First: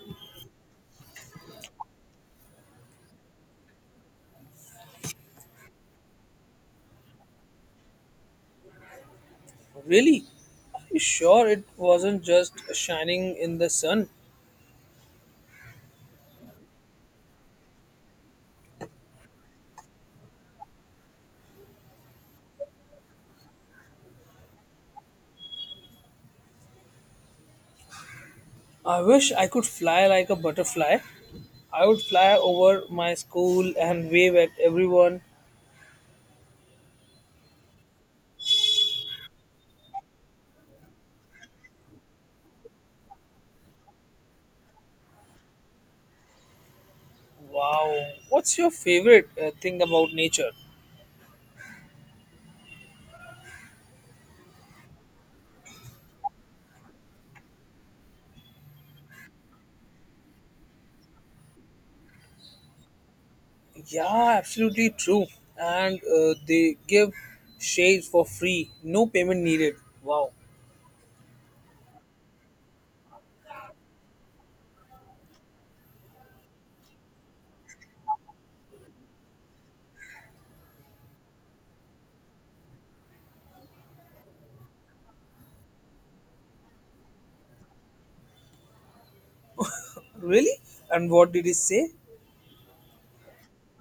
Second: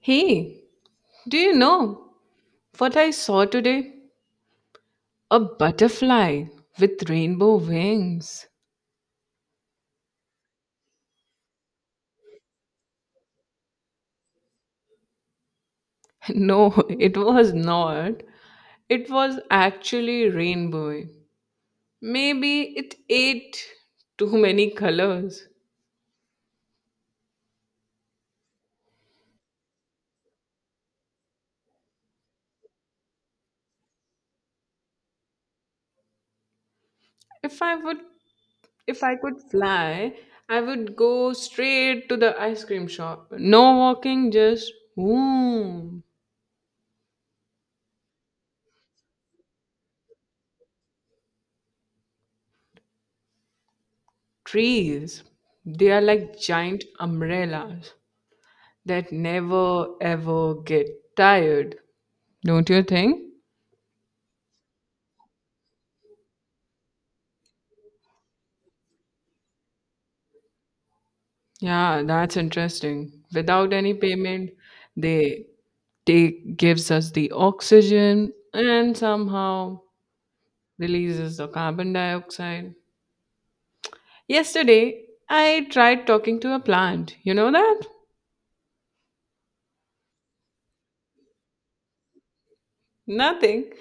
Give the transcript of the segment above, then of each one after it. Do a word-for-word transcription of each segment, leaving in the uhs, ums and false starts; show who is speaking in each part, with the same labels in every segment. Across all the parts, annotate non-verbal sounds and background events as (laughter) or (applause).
Speaker 1: Hey, do you know what I saw today? A butterfly with rainbow wings.
Speaker 2: Really? Are you sure it wasn't just shining in the sun?
Speaker 1: (laughs) No, it was not. It was actually rainbow. Maybe it ate too many colors.
Speaker 2: I wish I could fly like a butterfly. I would fly over my school and wave at everyone.
Speaker 1: If I would if I could fly, I would go straight to the ice cream shop. No walking, just boom.
Speaker 2: Wow. What's your favorite uh, thing about nature?
Speaker 1: Trees. They are like giant umbrellas that never ever get tired, don't you think?
Speaker 2: Yeah, absolutely true. And uh, they give shades for free, no payment needed. Wow.
Speaker 1: Yeah, that's interesting. Without any payment, they take gives us the oxygen and somehow releases the carbon dioxide. Yesterday, I tried talking to a plant. You know that?
Speaker 2: Really? And what did he say?
Speaker 1: Nothing.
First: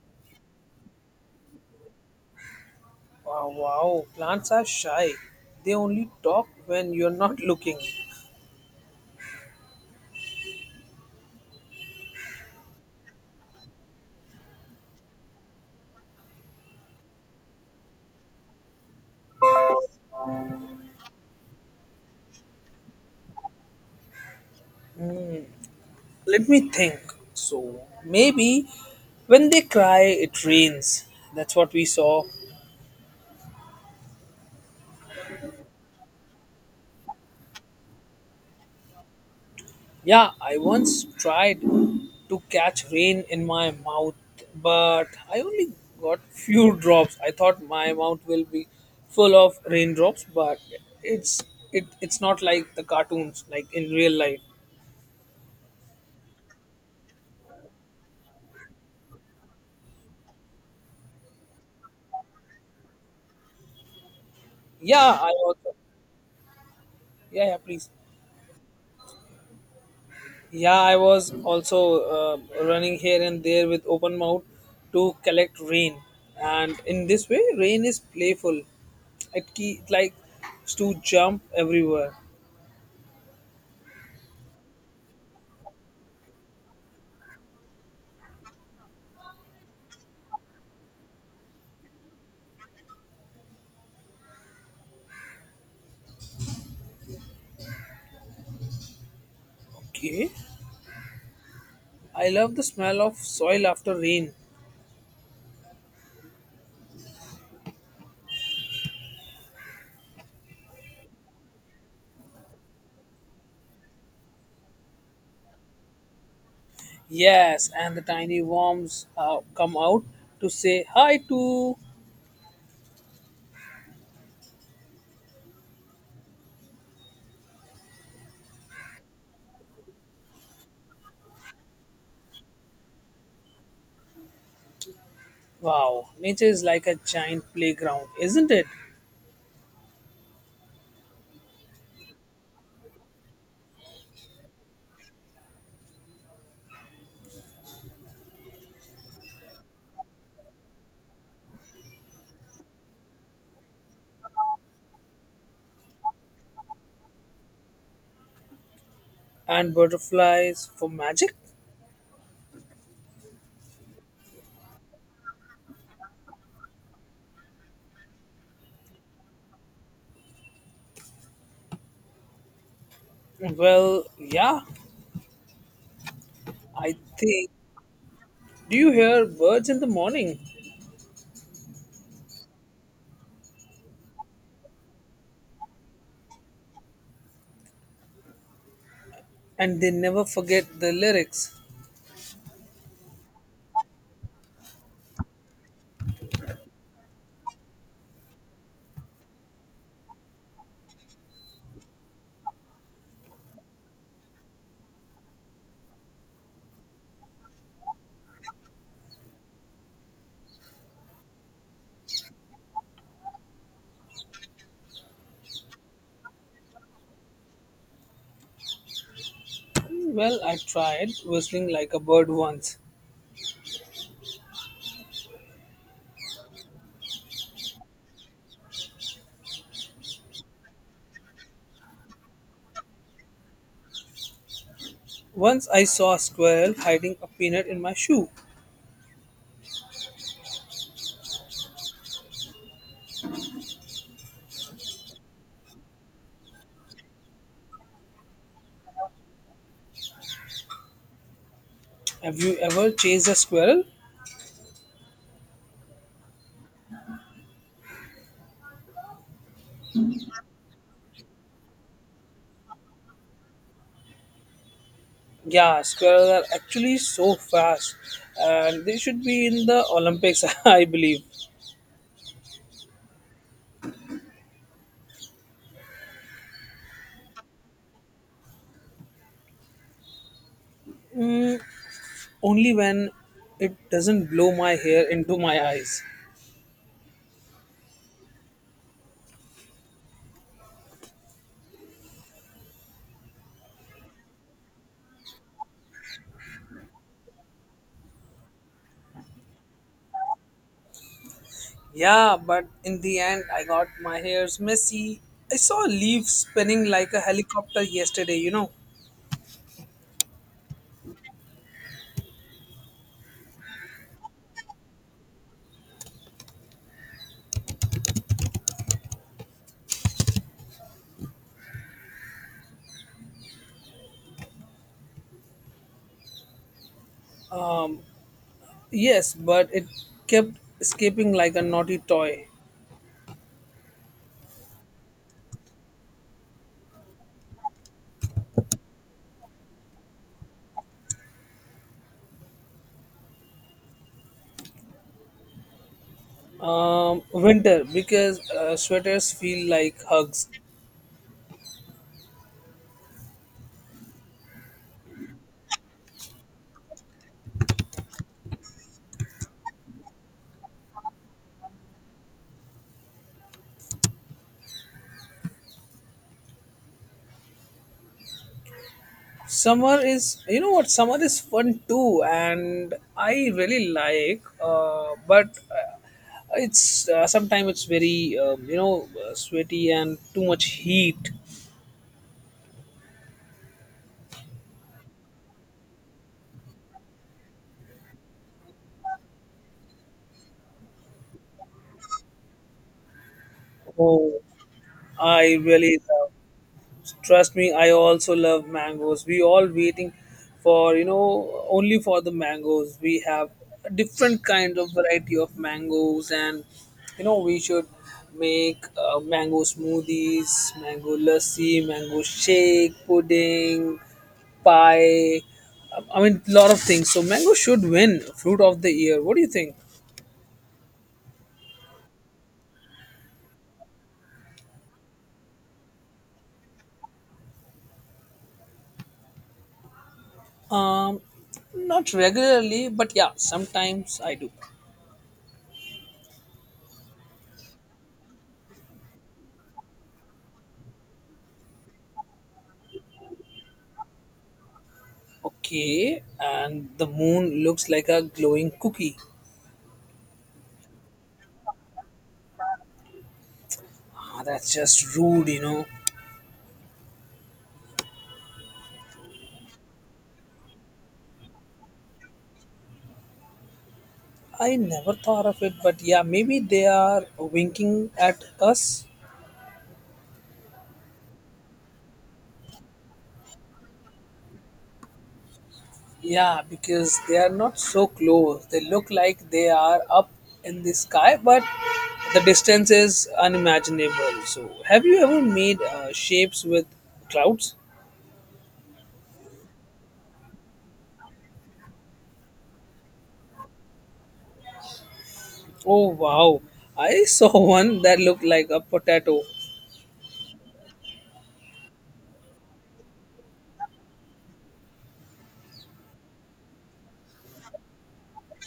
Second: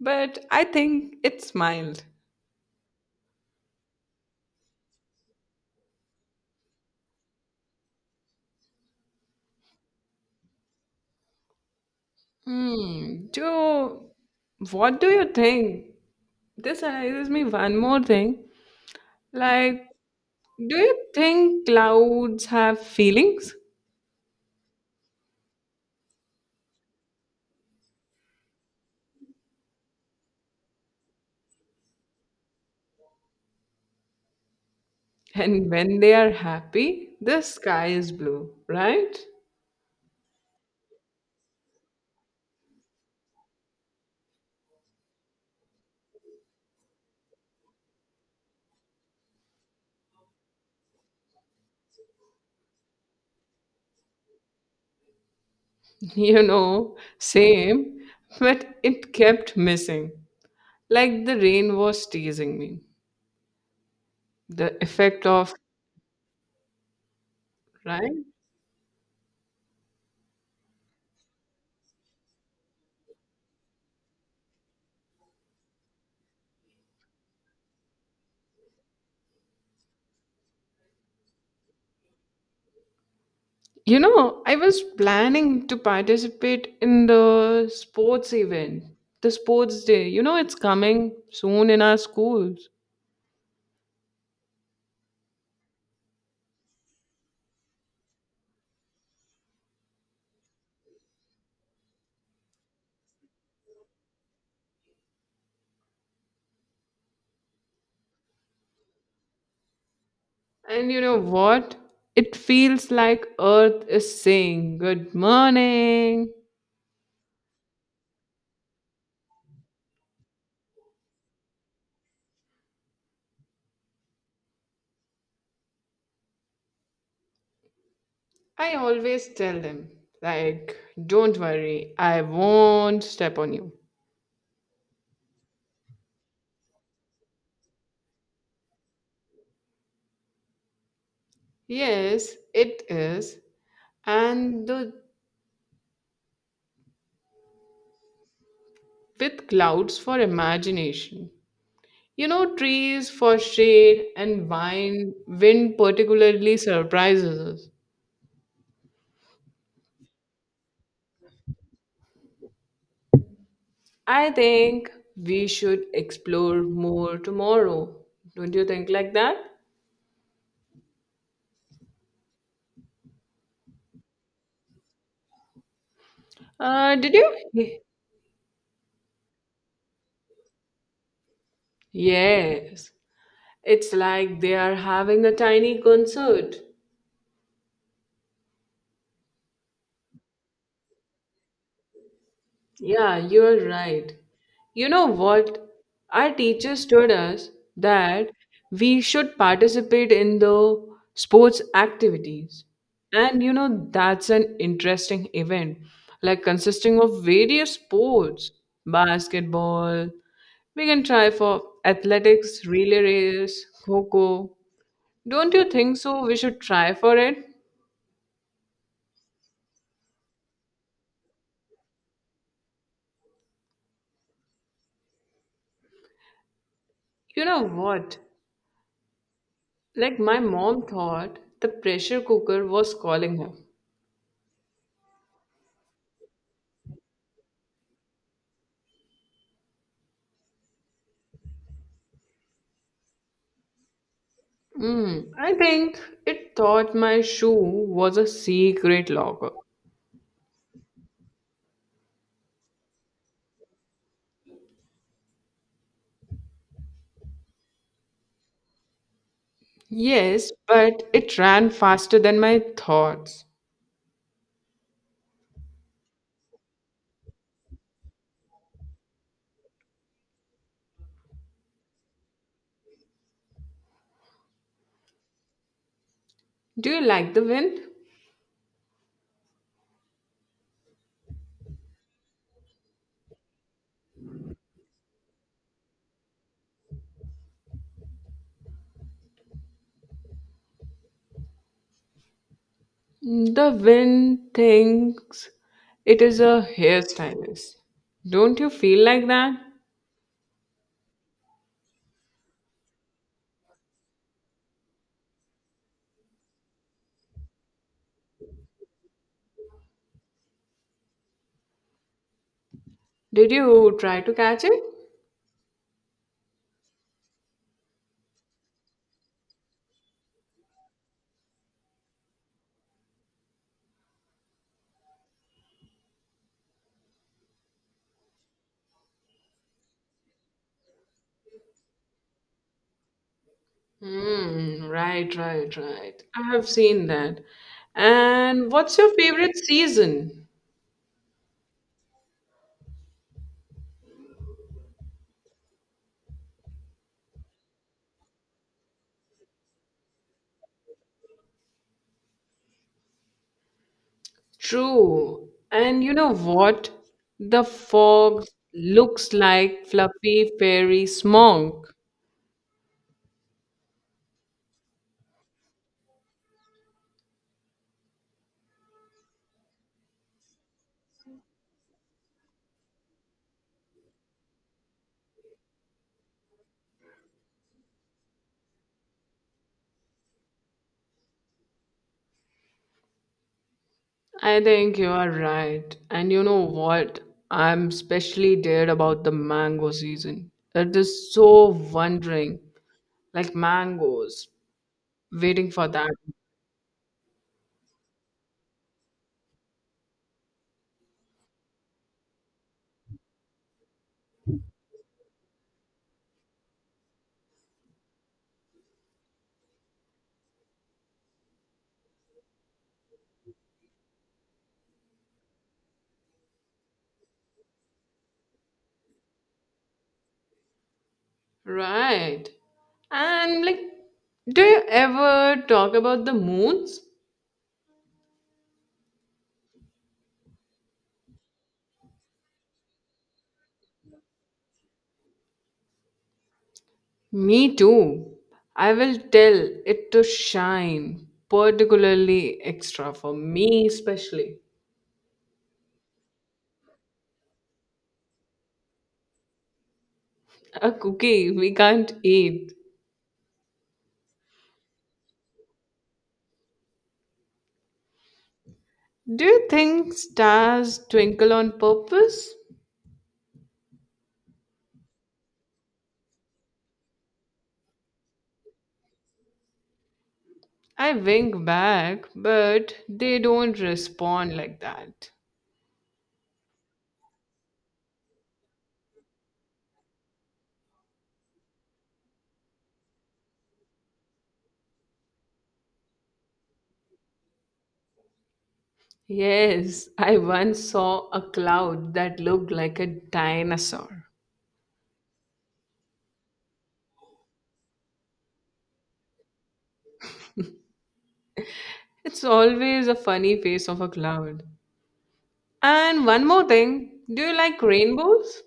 Speaker 1: But I think it smiled.
Speaker 2: Wow, wow. Plants are shy. They only talk when you're not looking.
Speaker 1: Hmm. Do What do you think? This reminds me one more thing. Like, do you think clouds have feelings?
Speaker 2: Let me think. So maybe when they cry, it rains. That's what we saw.
Speaker 1: And when they are happy, the sky is blue, right?
Speaker 2: Yeah, I once tried to catch rain in my mouth, but I only got few (laughs) drops. I thought my mouth will be full of raindrops, but it's it, it's not like the cartoons, like in real life.
Speaker 1: (laughs) You know, same, but it kept missing. Like the rain was teasing me. The
Speaker 2: Yeah,
Speaker 1: effect
Speaker 2: I
Speaker 1: of,
Speaker 2: also. Yeah, yeah, please.
Speaker 1: right?
Speaker 2: Yeah, I was also uh, running here and there with open mouth to collect rain, and in this way, rain is playful. It ke- it likes to jump everywhere.
Speaker 1: You know, I was planning to participate in the sports event, the sports day. You know, it's coming soon in our schools.
Speaker 2: Okay, I love the smell of soil after rain.
Speaker 1: And you know what? It feels like Earth is saying, Good morning.
Speaker 2: Yes, and the tiny worms uh, come out to say hi to.
Speaker 1: I always tell them, like, don't worry, I won't step on you.
Speaker 2: Wow, nature is like a giant playground, isn't it?
Speaker 1: Yes, it is. And the, with clouds for imagination. You know, trees for shade and wine, wind particularly surprises us.
Speaker 2: And butterflies for magic.
Speaker 1: I think we should explore more tomorrow. Don't you think like that?
Speaker 2: Well, yeah,
Speaker 1: Uh,
Speaker 2: I
Speaker 1: did you?
Speaker 2: think
Speaker 1: Ye-
Speaker 2: do you hear birds in the morning?
Speaker 1: Yes. It's like they are having a tiny concert.
Speaker 2: And they never forget the lyrics.
Speaker 1: Yeah, you're right. You know what? Our teachers told us that we should participate in the sports activities. And you know, that's an interesting event, like consisting of various sports, basketball. We can try for athletics, relay race, kho kho. Don't you think so? We should try for it.
Speaker 2: Well, I tried whistling like a bird once.
Speaker 1: You know what? Like, my mom thought the pressure cooker was calling her.
Speaker 2: Once I saw a squirrel hiding a peanut in my shoe.
Speaker 1: Mm, I think it thought my shoe was a secret locker.
Speaker 2: Have you ever chased a squirrel?
Speaker 1: Yes, but it ran faster than my thoughts.
Speaker 2: Yeah, squirrels are actually so fast and they should be in the Olympics, (laughs) I believe.
Speaker 1: Do you like the wind?
Speaker 2: Hmm, only when it doesn't blow my hair into my eyes.
Speaker 1: The wind thinks it is a hairstylist. Don't you feel like that?
Speaker 2: Yeah, but in the end, I got my hairs messy. I saw a leaf spinning like a helicopter yesterday, you know.
Speaker 1: Did you try to catch it?
Speaker 2: Yes, but it kept escaping like a naughty toy.
Speaker 1: Mm, right, right, right. I have seen that. And what's your favorite season?
Speaker 2: Um, winter, because uh, sweaters feel like hugs.
Speaker 1: True. And you know what? The fog looks like fluffy fairy smoke.
Speaker 2: Summer is, you know what, Summer is fun too, and I really like, uh, but uh, it's uh, sometimes it's very, um, you know, uh, sweaty and too much heat.
Speaker 1: I think you are right. And you know what? I'm especially dead about the mango season. It is so wondering, like
Speaker 2: Oh,
Speaker 1: mangoes,
Speaker 2: I
Speaker 1: waiting for
Speaker 2: really
Speaker 1: that.
Speaker 2: love. Trust me, I also love mangoes. We all waiting for you know only for the mangoes. We have different kind of variety of mangoes, and you know we should make uh, mango smoothies, mango lassi, mango shake, pudding, pie. I mean, lot of things. So mango should win fruit of the year. What do you think?
Speaker 1: Right. And like, do you ever talk about the moons?
Speaker 2: Um, Not regularly, but yeah, sometimes I do.
Speaker 1: Me too. I will tell it to shine, particularly extra for me, especially.
Speaker 2: Okay, and the moon looks like a glowing cookie.
Speaker 1: A cookie we can't eat.
Speaker 2: Ah, that's just rude, you know.
Speaker 1: Do you think stars twinkle on purpose?
Speaker 2: I never thought of it, but yeah, maybe they are winking at us.
Speaker 1: I wink back, but they don't respond like that.
Speaker 2: Yeah, because they are not so close. They look like they are up in the sky, but the distance is unimaginable. So, have you ever made uh, shapes with clouds?
Speaker 1: Yes, I once saw a cloud that looked like a dinosaur.
Speaker 2: Oh wow, I saw (laughs) one that looked like a potato.
Speaker 1: It's always a funny face of a cloud. And one more thing, do you like rainbows?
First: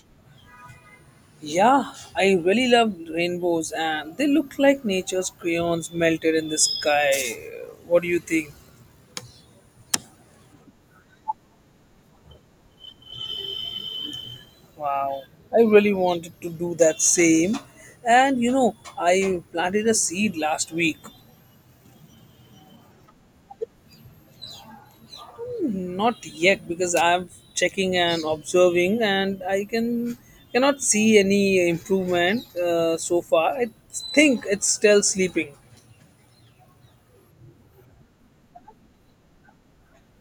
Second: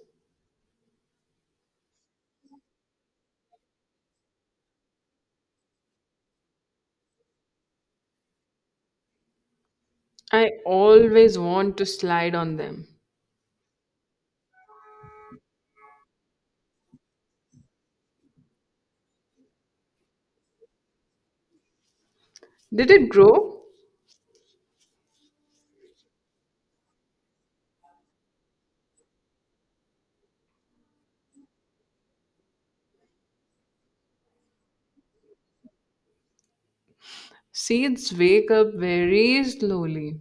Speaker 2: Yeah, I really love rainbows and they look like nature's crayons melted in the sky. What do you think?
Speaker 1: I always want to slide on them.
Speaker 2: Wow, I really wanted to do that same. And you know, I planted a seed last week.
Speaker 1: Did it grow?
Speaker 2: Not yet because I'm checking and observing and I can cannot see any improvement uh, so far. I think it's still sleeping
Speaker 1: Seeds wake up very slowly.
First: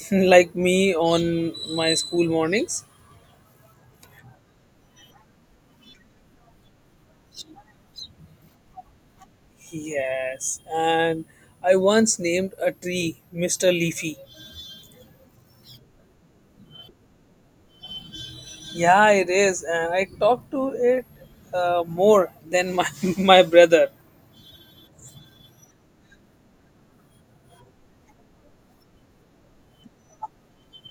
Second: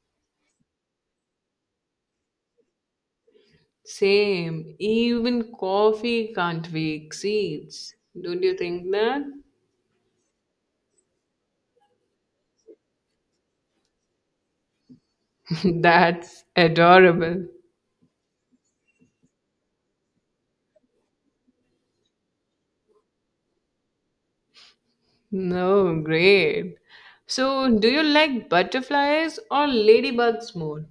Speaker 2: (laughs) like me on my school mornings.
Speaker 1: Same, even coffee can't wake seeds. Don't you think that?
Speaker 2: Yes, and I once named a tree mister Leafy.
Speaker 1: (laughs) That's adorable.
Speaker 2: Yeah, it is, and I talk to it uh, more than my (laughs) my brother.
Speaker 1: No, great. So, do you like butterflies or ladybugs more?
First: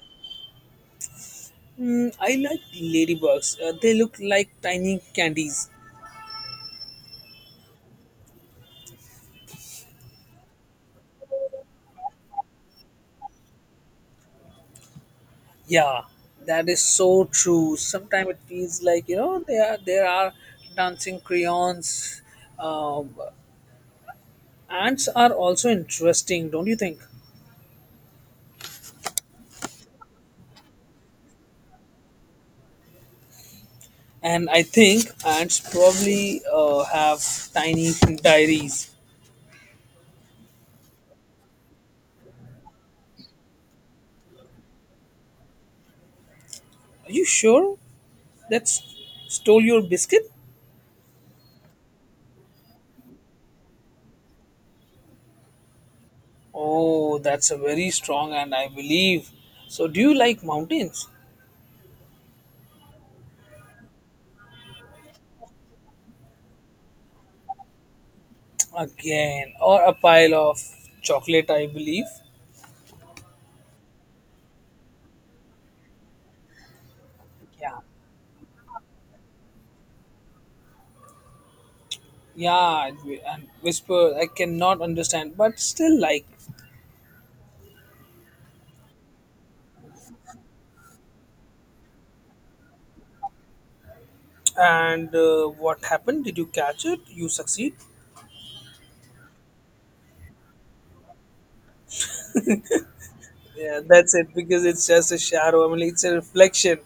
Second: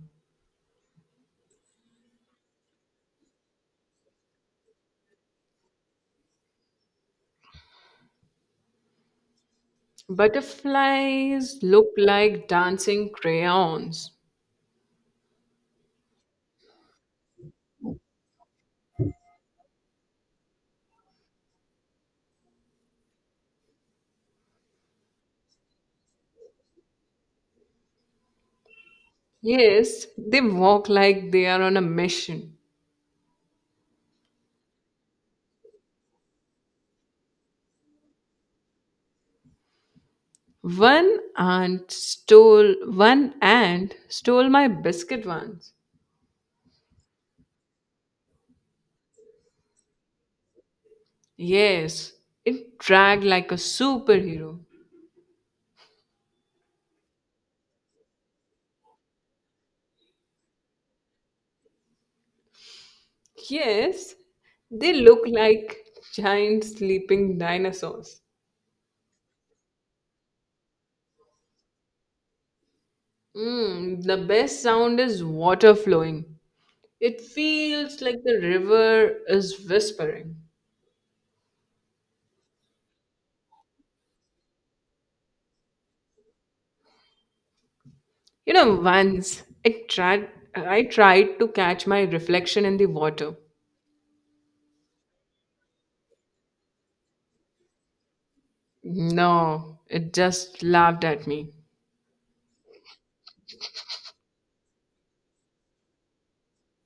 Speaker 2: Mm, I like ladybugs. Uh, they look like tiny candies.
Speaker 1: Butterflies look like dancing crayons.
Speaker 2: Yeah, that is so true. Sometimes it feels like you know they are there are dancing crayons. Um, Ants are also interesting, don't you think?
Speaker 1: Yes, they walk like they are on a mission.
Speaker 2: And I think ants probably uh, have tiny (laughs) diaries.
Speaker 1: One ant stole one ant stole my biscuit once.
Speaker 2: Are you sure that's stole your biscuit?
Speaker 1: Yes, it dragged like a superhero.
Speaker 2: Oh, that's a very strong and I believe. So, do you like mountains?
Speaker 1: Yes, they look like giant sleeping dinosaurs.
Speaker 2: Again, or a pile of chocolate, I believe.
Speaker 1: Mm, the best sound is water flowing. It
Speaker 2: Yeah.
Speaker 1: feels like the river is whispering.
Speaker 2: Yeah, and whisper, I cannot understand, but still like.
Speaker 1: You know, once I tried I tried to catch my reflection in the water.
Speaker 2: And uh, what happened? Did you catch it? You succeed?
Speaker 1: No, it just laughed at me.
Speaker 2: Yeah, that's it because it's just a shadow. I mean, it's a reflection,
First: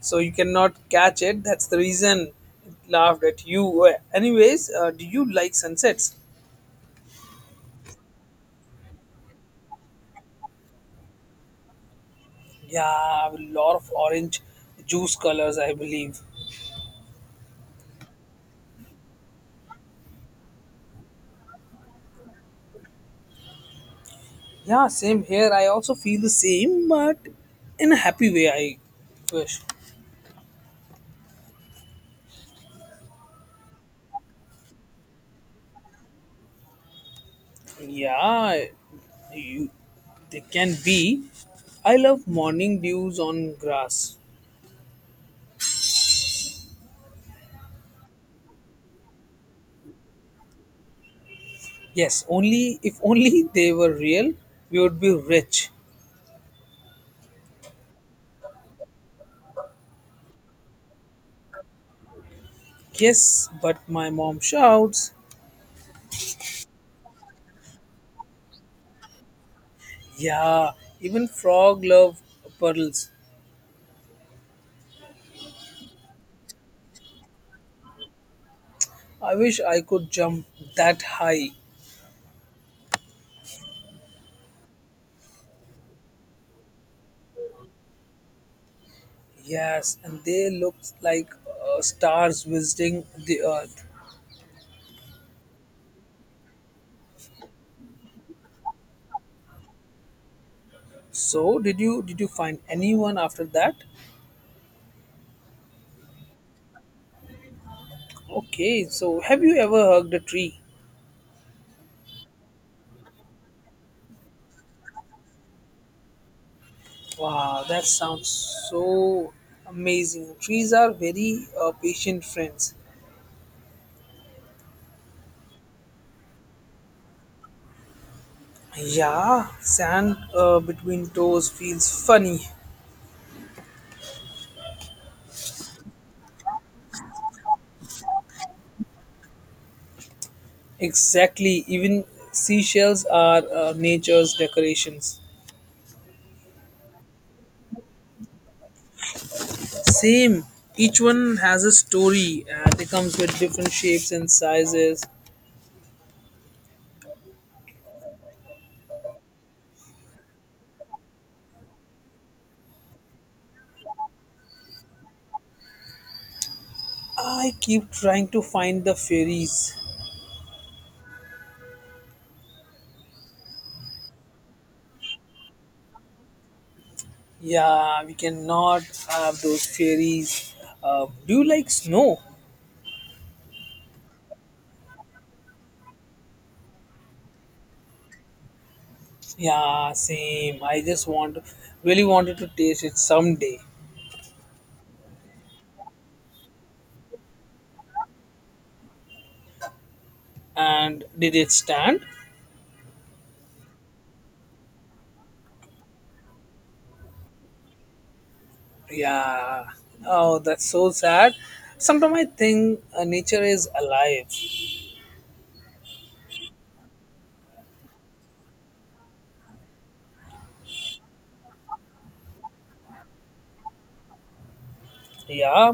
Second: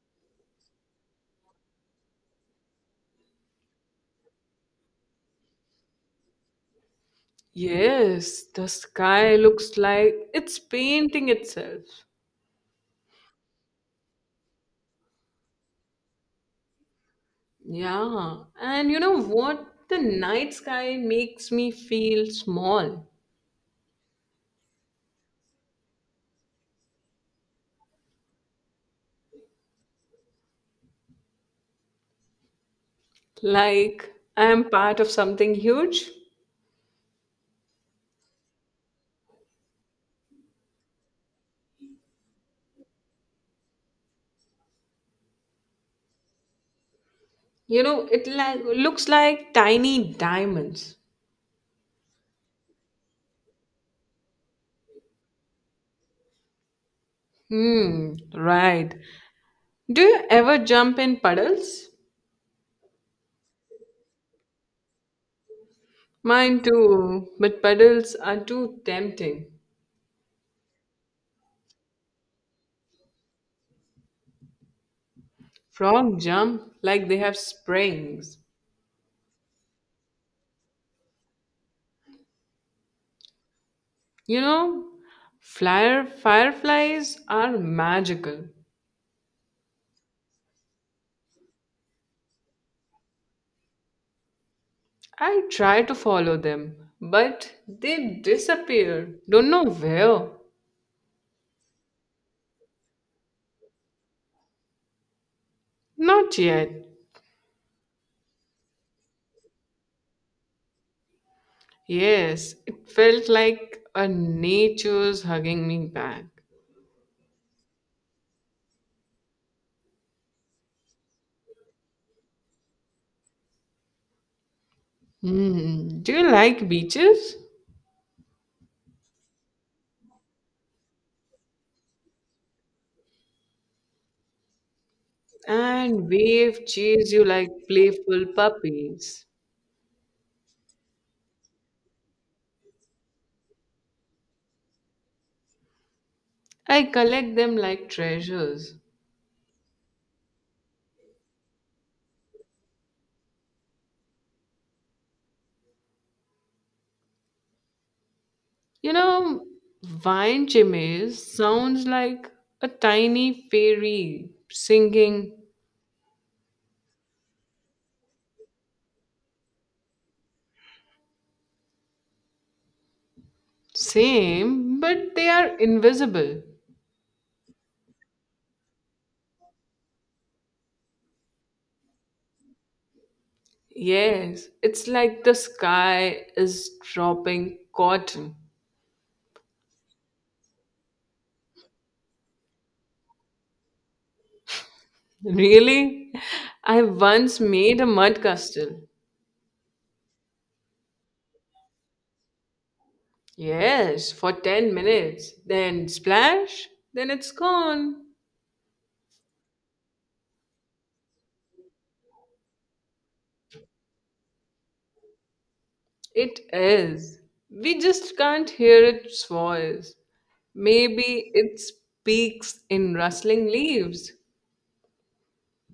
Speaker 2: so you cannot catch it. That's the reason it laughed at you. Uh, Anyways, uh, do you like sunsets?
Speaker 1: Yes, the sky looks like it's painting itself.
Speaker 2: Yeah, a lot of orange juice colors, I believe.
Speaker 1: Yeah, and you know what? The night sky makes me feel small,
Speaker 2: Yeah, same here. I also feel the same, but in a happy way. I wish.
Speaker 1: like I am part of something huge.
Speaker 2: Yeah, you, they can be. I love morning dews on grass.
Speaker 1: You know, it like looks like tiny diamonds.
Speaker 2: Yes, only if only they were real, we would be rich.
Speaker 1: Hmm, right. Do you ever jump in puddles?
Speaker 2: Yes, but my mom shouts,
Speaker 1: Mine too, but puddles are too tempting.
Speaker 2: yeah, even frog love pearls.
Speaker 1: Frog jump like they have springs.
Speaker 2: I wish I could jump that high.
Speaker 1: You know, flyer fireflies are magical.
Speaker 2: Yes, and they look like uh, stars visiting the earth.
Speaker 1: I try to follow them, but they disappear. Don't know where.
Speaker 2: So, did you did you find anyone after that?
Speaker 1: Not yet.
Speaker 2: Okay, so have you ever hugged a tree?
Speaker 1: Yes, it felt like a nature's hugging me back.
Speaker 2: Wow, that sounds so amazing. Trees are very uh, patient friends.
Speaker 1: Hmm. Do you like beaches?
Speaker 2: Yeah, sand uh, between toes feels funny.
Speaker 1: And wave chase you like playful puppies.
Speaker 2: Exactly, even seashells are uh, nature's decorations.
Speaker 1: I collect them like treasures.
Speaker 2: Same, each one has a story and it comes with different shapes and sizes.
Speaker 1: You know, Vine Chimaze sounds like a tiny fairy singing,
Speaker 2: I keep trying to find the fairies.
Speaker 1: same, but they are invisible.
Speaker 2: Yeah, we cannot have those fairies. Uh, do you like snow?
Speaker 1: Yes, it's like the sky is dropping cotton.
Speaker 2: Yeah, same. I just want, really wanted to taste it someday.
Speaker 1: Really? I once made a mud castle.
Speaker 2: And did it stand?
Speaker 1: Yes, for ten minutes. Then splash, then it's gone.
Speaker 2: Yeah. Oh, that's so sad. Sometimes I think uh, nature is alive.
Speaker 1: It is. We just can't hear its voice. Maybe it speaks in rustling leaves.
Speaker 2: Yeah,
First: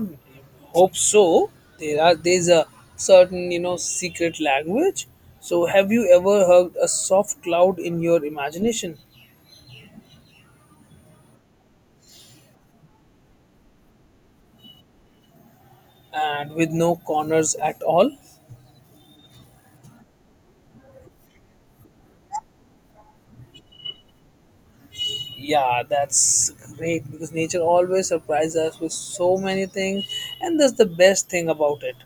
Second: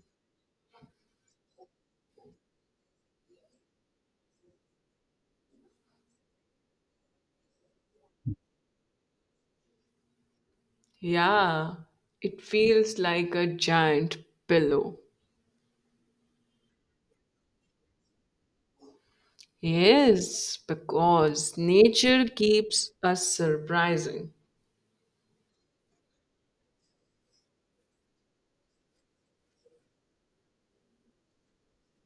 Speaker 2: hope so. There are there's a certain you know secret language. So have you ever heard a soft cloud in your imagination
Speaker 1: Yeah, it feels like a giant pillow.
Speaker 2: and with no corners at all?
Speaker 1: Yes, because nature keeps us surprising.
Speaker 2: Yeah, that's great because nature always surprises us with so many things, and that's the best thing about it.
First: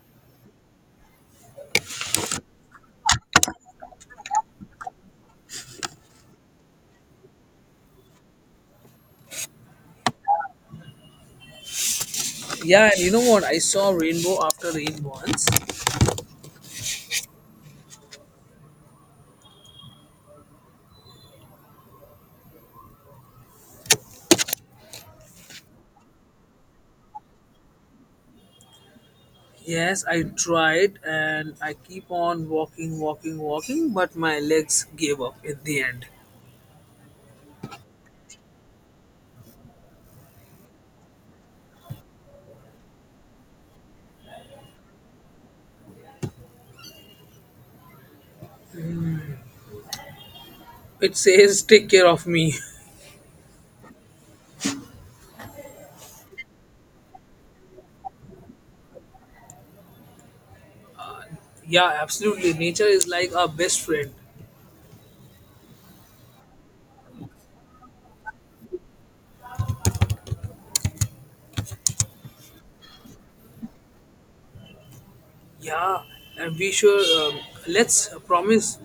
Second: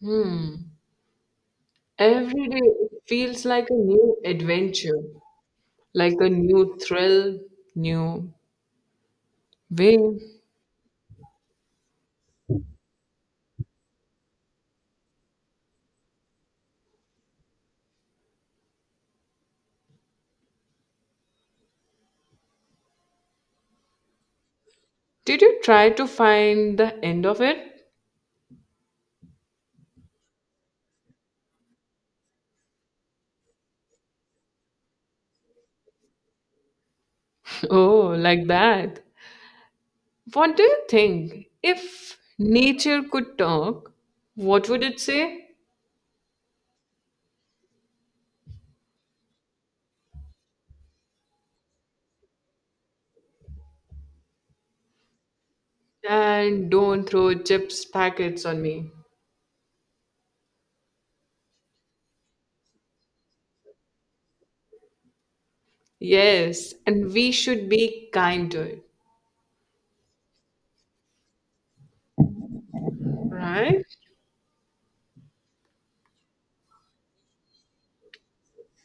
Speaker 1: Hmm. Every day it feels like a new adventure, like a new thrill, new way.
Speaker 2: Yeah, and you know what? I saw rainbow after rain once.
Speaker 1: Did you try to find the end of it?
Speaker 2: Yes, I tried and I keep on walking, walking, walking, but my legs gave up at the end.
Speaker 1: (laughs) Oh, like that. What do you think? If nature could talk, what would it say?
Speaker 2: It says, take care of me.
Speaker 1: And don't throw chips packets on me.
Speaker 2: (laughs) Yeah, absolutely. Nature is like our best friend.
Speaker 1: Yes, and we should be kind to it, right?
Speaker 2: Yeah, and we sure, um, let's promise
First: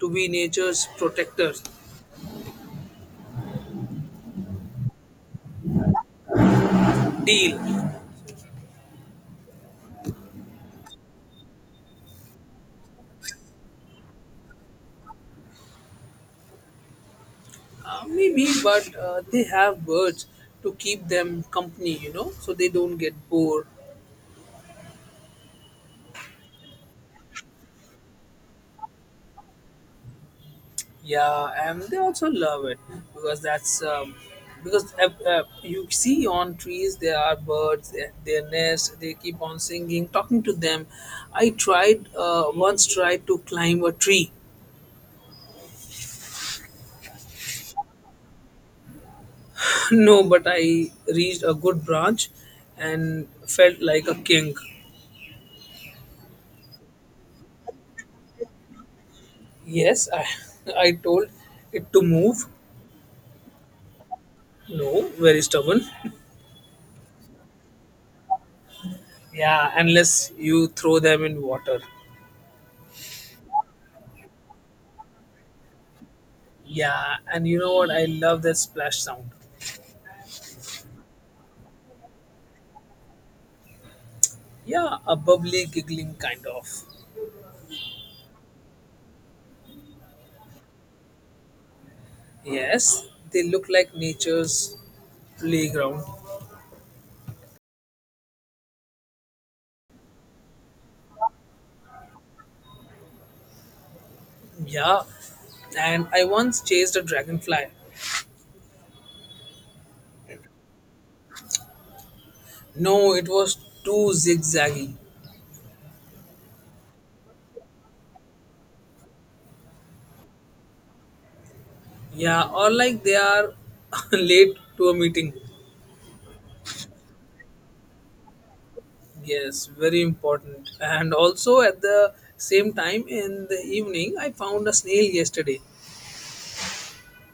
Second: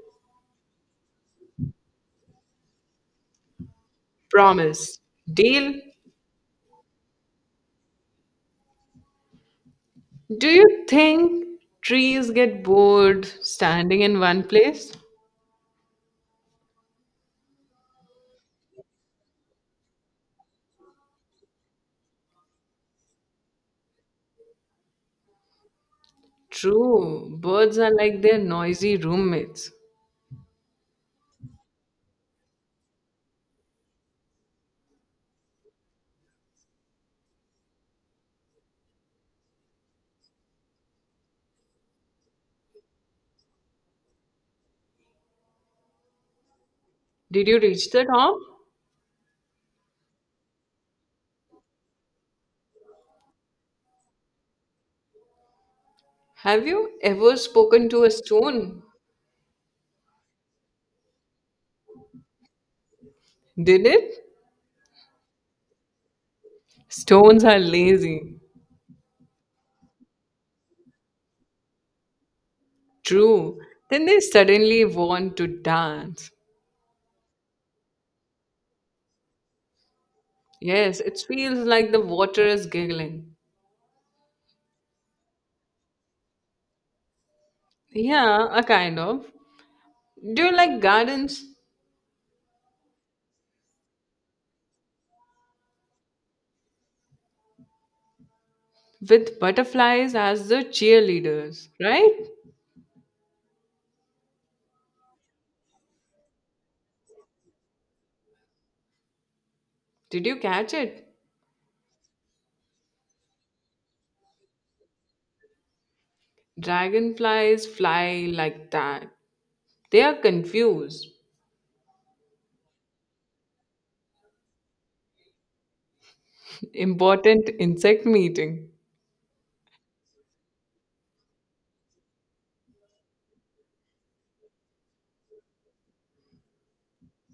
Speaker 2: to be nature's protectors.
Speaker 1: Promise. Deal.
Speaker 2: Deal.
Speaker 1: Do you think trees get bored standing in one place?
Speaker 2: Uh, maybe, but uh, they have birds to keep them company, you know, so they don't get bored.
Speaker 1: True. Birds are like their noisy roommates.
Speaker 2: Yeah, and they also love it because that's um, because uh, uh, you see on trees there are birds, uh, their nests. They keep on singing, talking to them. I tried uh, once tried to climb a tree,
Speaker 1: Did you reach the top?
Speaker 2: (laughs) no, but I reached a good branch, and felt like a king.
Speaker 1: Have you ever spoken to a stone?
Speaker 2: Yes, I (laughs) I told it to move.
Speaker 1: Did it?
Speaker 2: No, very stubborn. (laughs)
Speaker 1: Stones are lazy.
Speaker 2: Yeah, unless you throw them in water.
Speaker 1: True. Then they suddenly want to dance.
Speaker 2: Yeah, and you know what? I love that splash sound.
Speaker 1: Yes, it feels like the water is giggling.
Speaker 2: Yeah, a bubbly, giggling kind of.
Speaker 1: Yeah, a kind of. Do you like gardens
Speaker 2: Yes, they look like nature's playground.
Speaker 1: with butterflies as the cheerleaders, right?
Speaker 2: Yeah, and I once chased a dragonfly.
Speaker 1: Did you catch it?
Speaker 2: No, it was too zigzaggy.
Speaker 1: Dragonflies fly like that. They are confused.
Speaker 2: Yeah, or like they are (laughs) late to a meeting.
Speaker 1: (laughs) Important insect meeting.
Speaker 2: Yes, very important. And also at the same time in the evening, I found a snail yesterday,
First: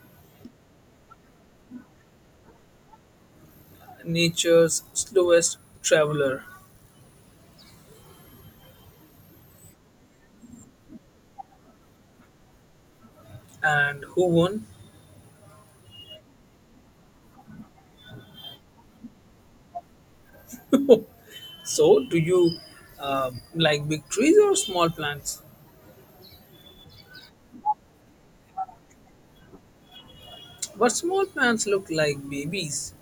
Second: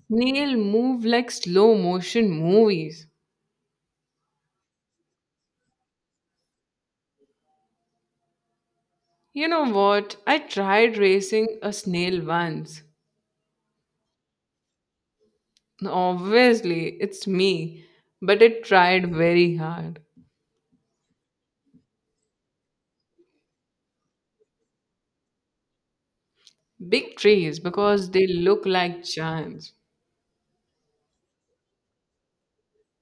Speaker 1: Snail move like slow motion movies.
Speaker 2: nature's slowest traveler.
Speaker 1: You know what? I tried racing a snail once.
Speaker 2: And who won?
Speaker 1: Obviously, it's me, but it tried very hard.
Speaker 2: So, do you uh, like big trees or small plants?
Speaker 1: Big trees because they look like giants.
Speaker 2: But small plants look like babies.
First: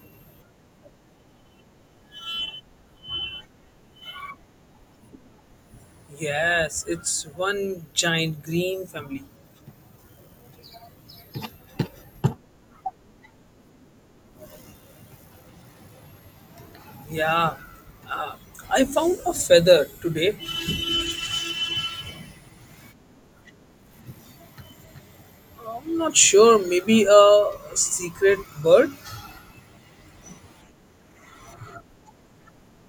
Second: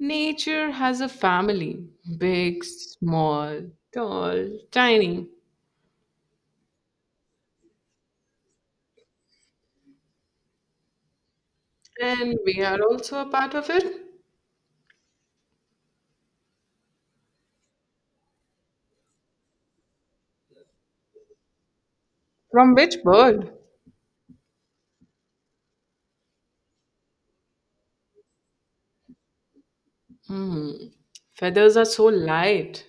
Speaker 1: Nature has a family, big, small, tall, tiny,
Speaker 2: Yes, it's one giant green family.
Speaker 1: and we are also a part of it.
Speaker 2: Yeah, uh, I found a feather today.
Speaker 1: From which bird?
Speaker 2: I'm not sure, maybe a secret bird.
Speaker 1: Hmm. Feathers are so light.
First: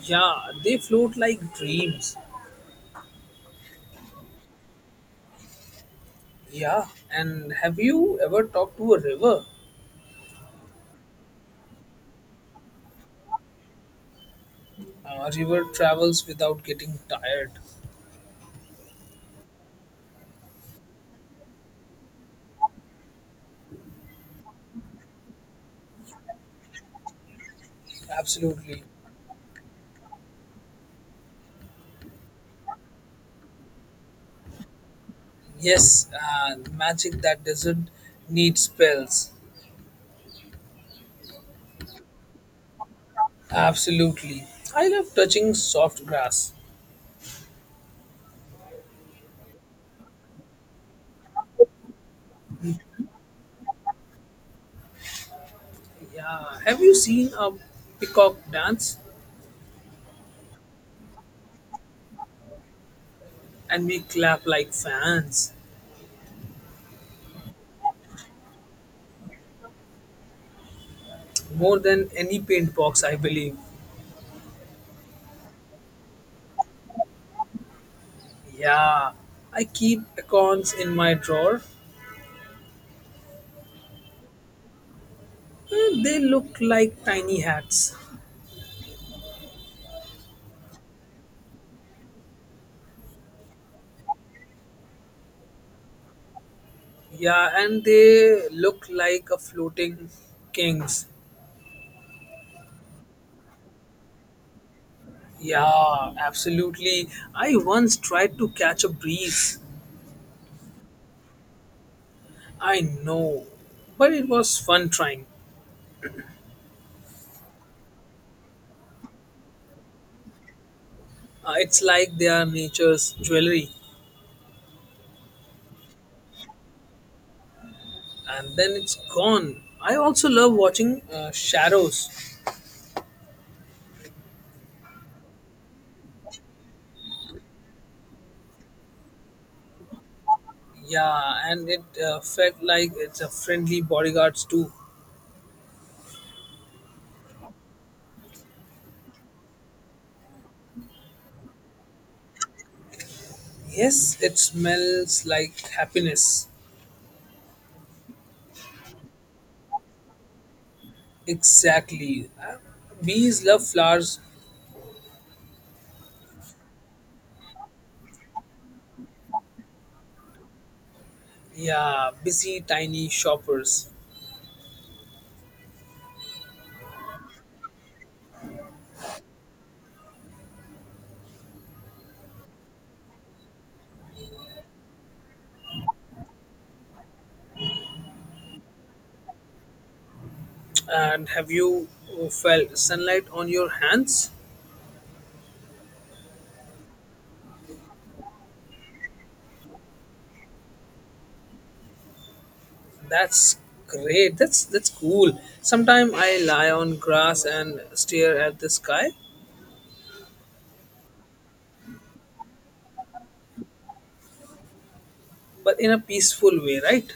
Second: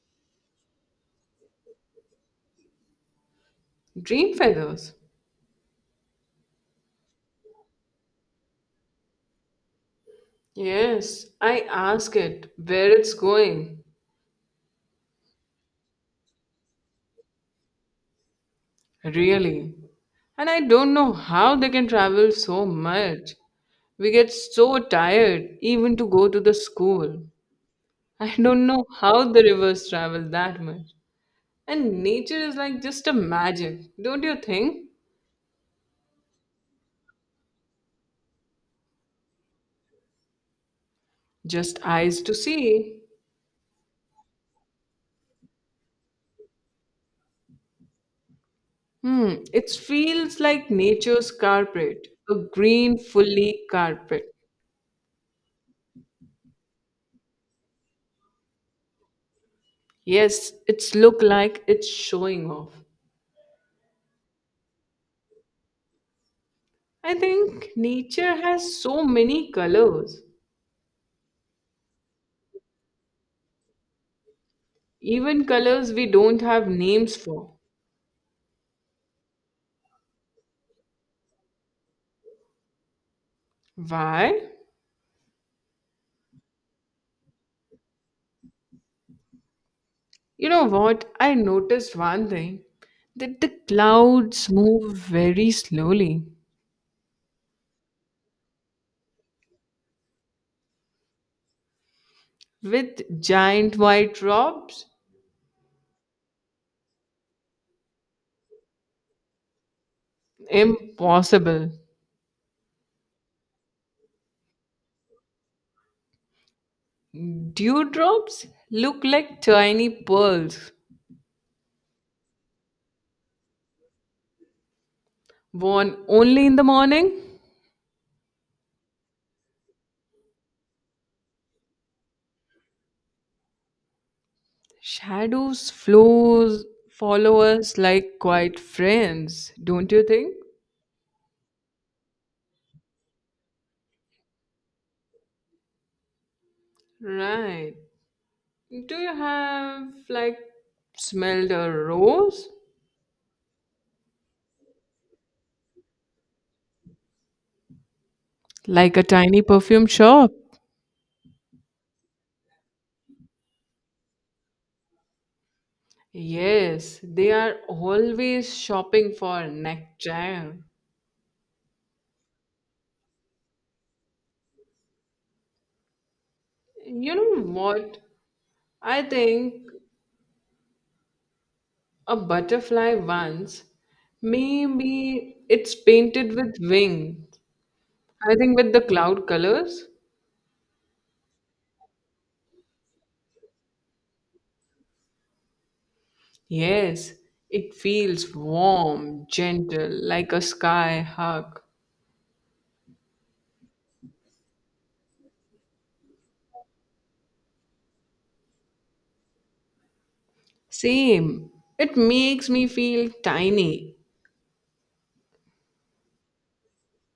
Speaker 2: Yeah, they float like dreams.
Speaker 1: Dream feathers.
Speaker 2: Yeah, and have you ever talked to a river?
Speaker 1: Yes, I ask it where it's going.
Speaker 2: A river travels without getting tired.
Speaker 1: Really? And I don't know how they can travel so much. We get so tired even to go to the school. I don't know
Speaker 2: Absolutely.
Speaker 1: how the rivers travel that much. And nature is like just a magic, don't you think?
Speaker 2: Yes, uh, magic that doesn't need spells.
Speaker 1: Just eyes to see.
Speaker 2: Absolutely. I love touching soft grass.
Speaker 1: Hmm, it feels like nature's carpet, a green fully carpet.
Speaker 2: Yeah. Have you seen a peacock dance?
Speaker 1: Yes, it's look like it's showing off.
Speaker 2: And we clap like fans.
Speaker 1: I think nature has so many colors.
Speaker 2: More than any paint box, I believe.
Speaker 1: Even colors we don't have names for.
Speaker 2: Yeah. I keep acorns in my drawer.
Speaker 1: Why?
Speaker 2: Eh, They look like tiny hats.
Speaker 1: You know what? I noticed one thing that the clouds move very slowly
Speaker 2: Yeah, and they look like a floating kings.
Speaker 1: with giant white drops.
Speaker 2: Yeah, absolutely. I once tried to catch a breeze.
Speaker 1: Impossible.
Speaker 2: I know, but it was fun trying.
Speaker 1: Dewdrops look like tiny pearls
Speaker 2: Uh, it's like they are nature's jewelry,
Speaker 1: born only in the morning.
Speaker 2: and then it's gone. I also love watching uh, shadows.
Speaker 1: Shadows flows follow us like quiet friends, don't you think?
Speaker 2: Yeah, and it uh, felt like it's a friendly bodyguards too.
Speaker 1: Right. Do you have like smelled a rose?
Speaker 2: Yes, it smells like happiness.
Speaker 1: Like a tiny perfume shop?
Speaker 2: Exactly. Uh, bees love flowers.
Speaker 1: Yes, they are always shopping for nectar.
Speaker 2: Yeah, busy tiny shoppers.
Speaker 1: You know what? I think a butterfly once, maybe it's painted with wings. I think with the cloud colors.
Speaker 2: And have you uh, felt sunlight on your hands?
Speaker 1: Yes, it feels warm, gentle, like a sky hug.
Speaker 2: That's great. That's that's cool. Sometimes I lie on grass and stare at the sky,
Speaker 1: Same. It makes me feel tiny.
Speaker 2: but in a peaceful way, right?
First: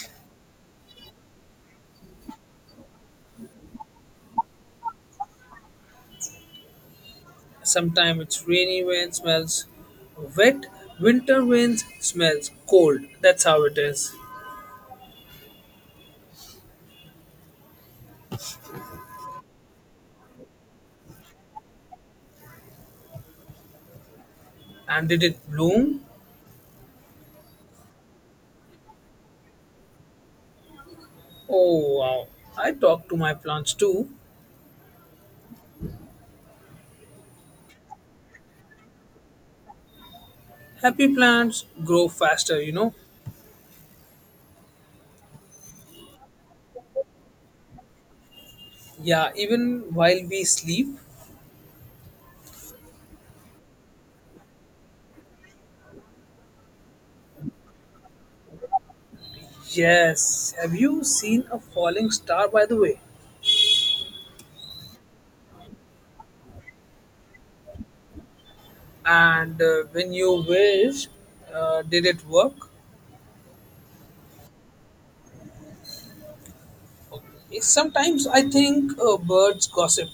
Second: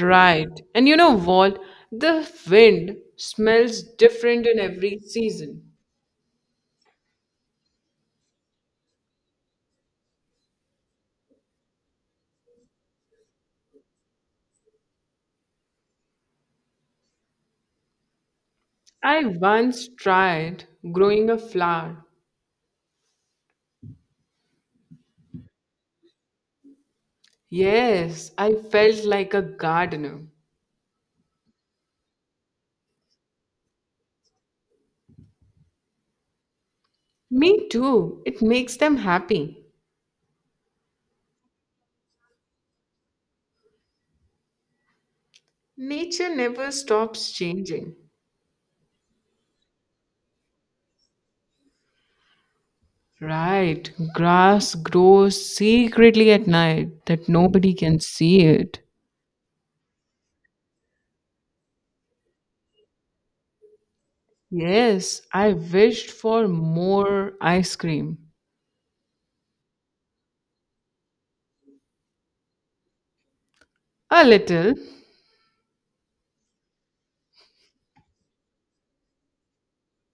Speaker 1: Right. And you know what? The wind smells different in every season.
Speaker 2: Sometimes it's rainy when smells wet, winter when smells cold. That's how it is.
Speaker 1: I once tried growing a flower.
Speaker 2: And did it bloom?
Speaker 1: Yes, I felt like a gardener.
Speaker 2: Oh wow. I talk to my plants too.
Speaker 1: Me too. It makes them happy.
Speaker 2: Happy plants grow faster, you know.
Speaker 1: Nature never stops changing.
Speaker 2: Yeah, even while we sleep.
Speaker 1: Right. Grass grows secretly at night that nobody can see it.
Speaker 2: Yes. Have you seen a falling star by the way?
Speaker 1: Yes, I wished for more ice cream.
Speaker 2: And uh, when you wish, uh, did it work?
Speaker 1: A little.
Speaker 2: Sometimes I think uh, birds gossip.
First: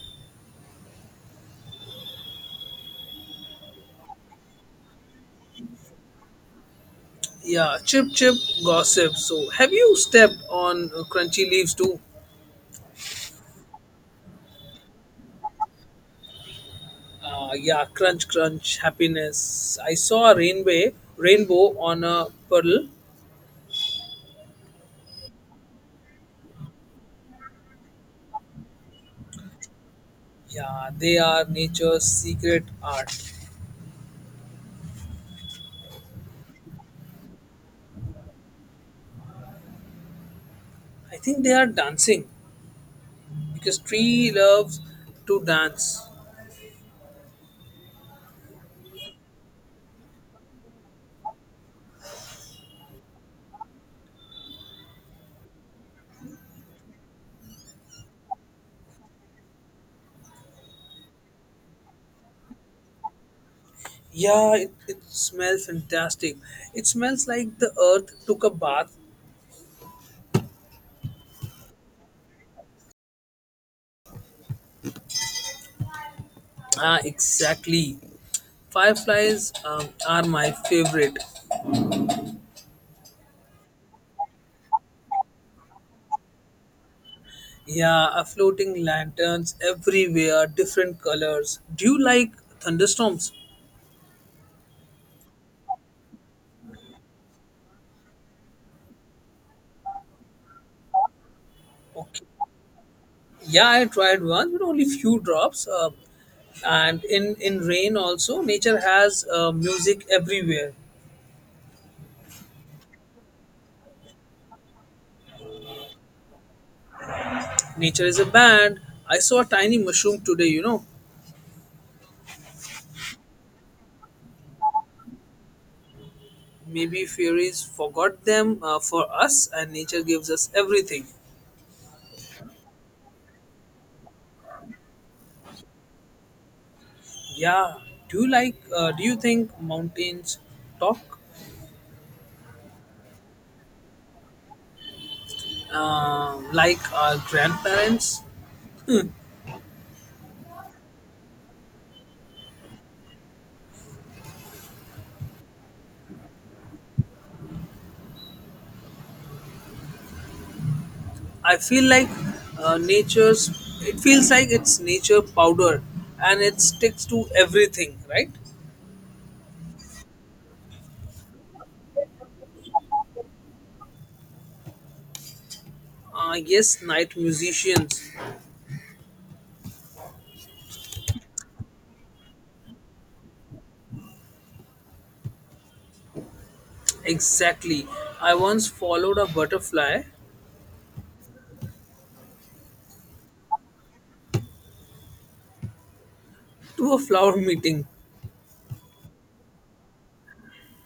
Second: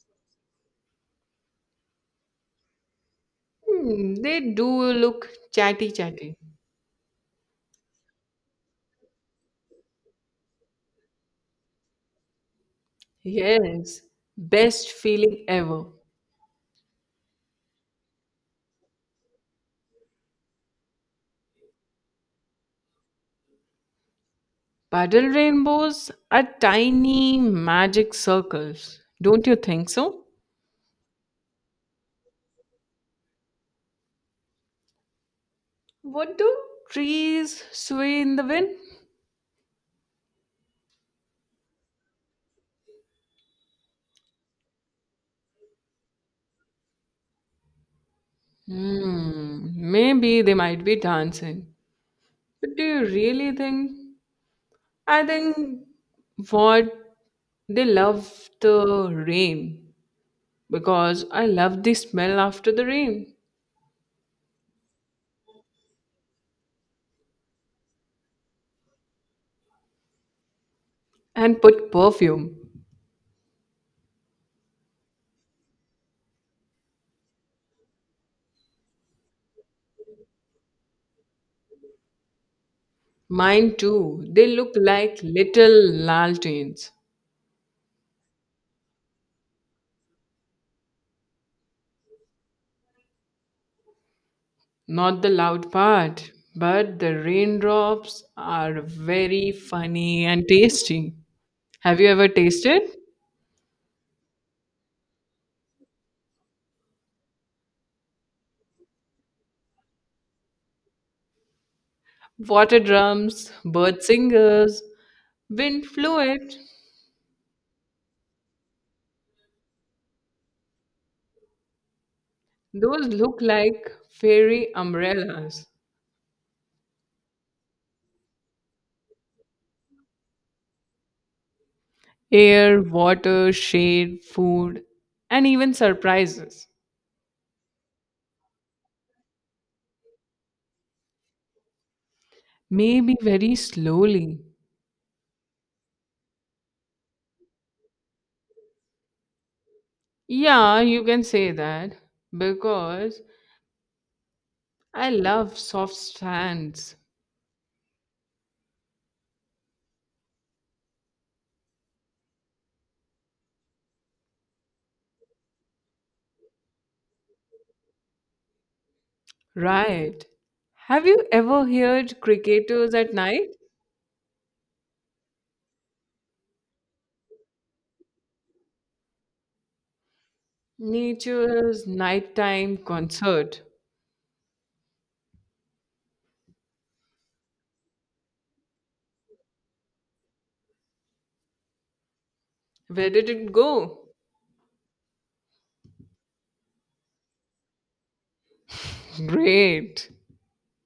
Speaker 1: Hmm, they do look chatty chatty.
Speaker 2: Yeah, chip chip gossip. So have you stepped on uh, crunchy leaves too?
Speaker 1: Yes, best feeling ever.
Speaker 2: Uh, yeah, crunch crunch happiness. I saw a rainbow rainbow on a pearl.
Speaker 1: Paddle rainbows are tiny magic circles. Don't you think so?
Speaker 2: Yeah, they are nature's secret art.
Speaker 1: What do trees sway in the wind?
Speaker 2: I think they are dancing because tree loves to dance.
Speaker 1: Hmm, maybe they might be dancing. But do you really think I think what they love the rain because I love the smell after the rain
Speaker 2: Yeah, it, it smells fantastic. It smells like the earth took a bath.
Speaker 1: and put perfume.
Speaker 2: Ah, exactly. Fireflies um, are my favorite.
Speaker 1: Mine too. They look like little lanterns.
Speaker 2: Yeah, uh, floating lanterns everywhere, different colors. Do you like thunderstorms?
Speaker 1: Not the loud part, but the raindrops are very funny and tasty. Have you
Speaker 2: Okay.
Speaker 1: ever tasted?
Speaker 2: Yeah, I tried one, but only few drops. Uh, and in in rain also, nature has uh, music everywhere.
Speaker 1: Water drums, bird singers, wind fluid.
Speaker 2: Nature is a band. I saw a tiny mushroom today. You know,
Speaker 1: Those look like fairy umbrellas.
Speaker 2: Maybe fairies forgot them uh, for us, and nature gives us everything.
Speaker 1: Air, water, shade, food, and even surprises.
Speaker 2: Yeah. Do you like? Uh, do you think mountains talk
Speaker 1: Maybe very slowly.
Speaker 2: um like our grandparents?
Speaker 1: Yeah, you can say that because I love soft sands.
Speaker 2: I feel like uh, nature's. It feels like it's nature powder, and it sticks to everything, right?
Speaker 1: Right. Have you ever heard cricketers at night?
Speaker 2: Uh, yes, night musicians.
Speaker 1: Nature's nighttime concert.
Speaker 2: Exactly. I once followed a butterfly
Speaker 1: Where did it go?
Speaker 2: to a flower meeting.
Speaker 1: Great.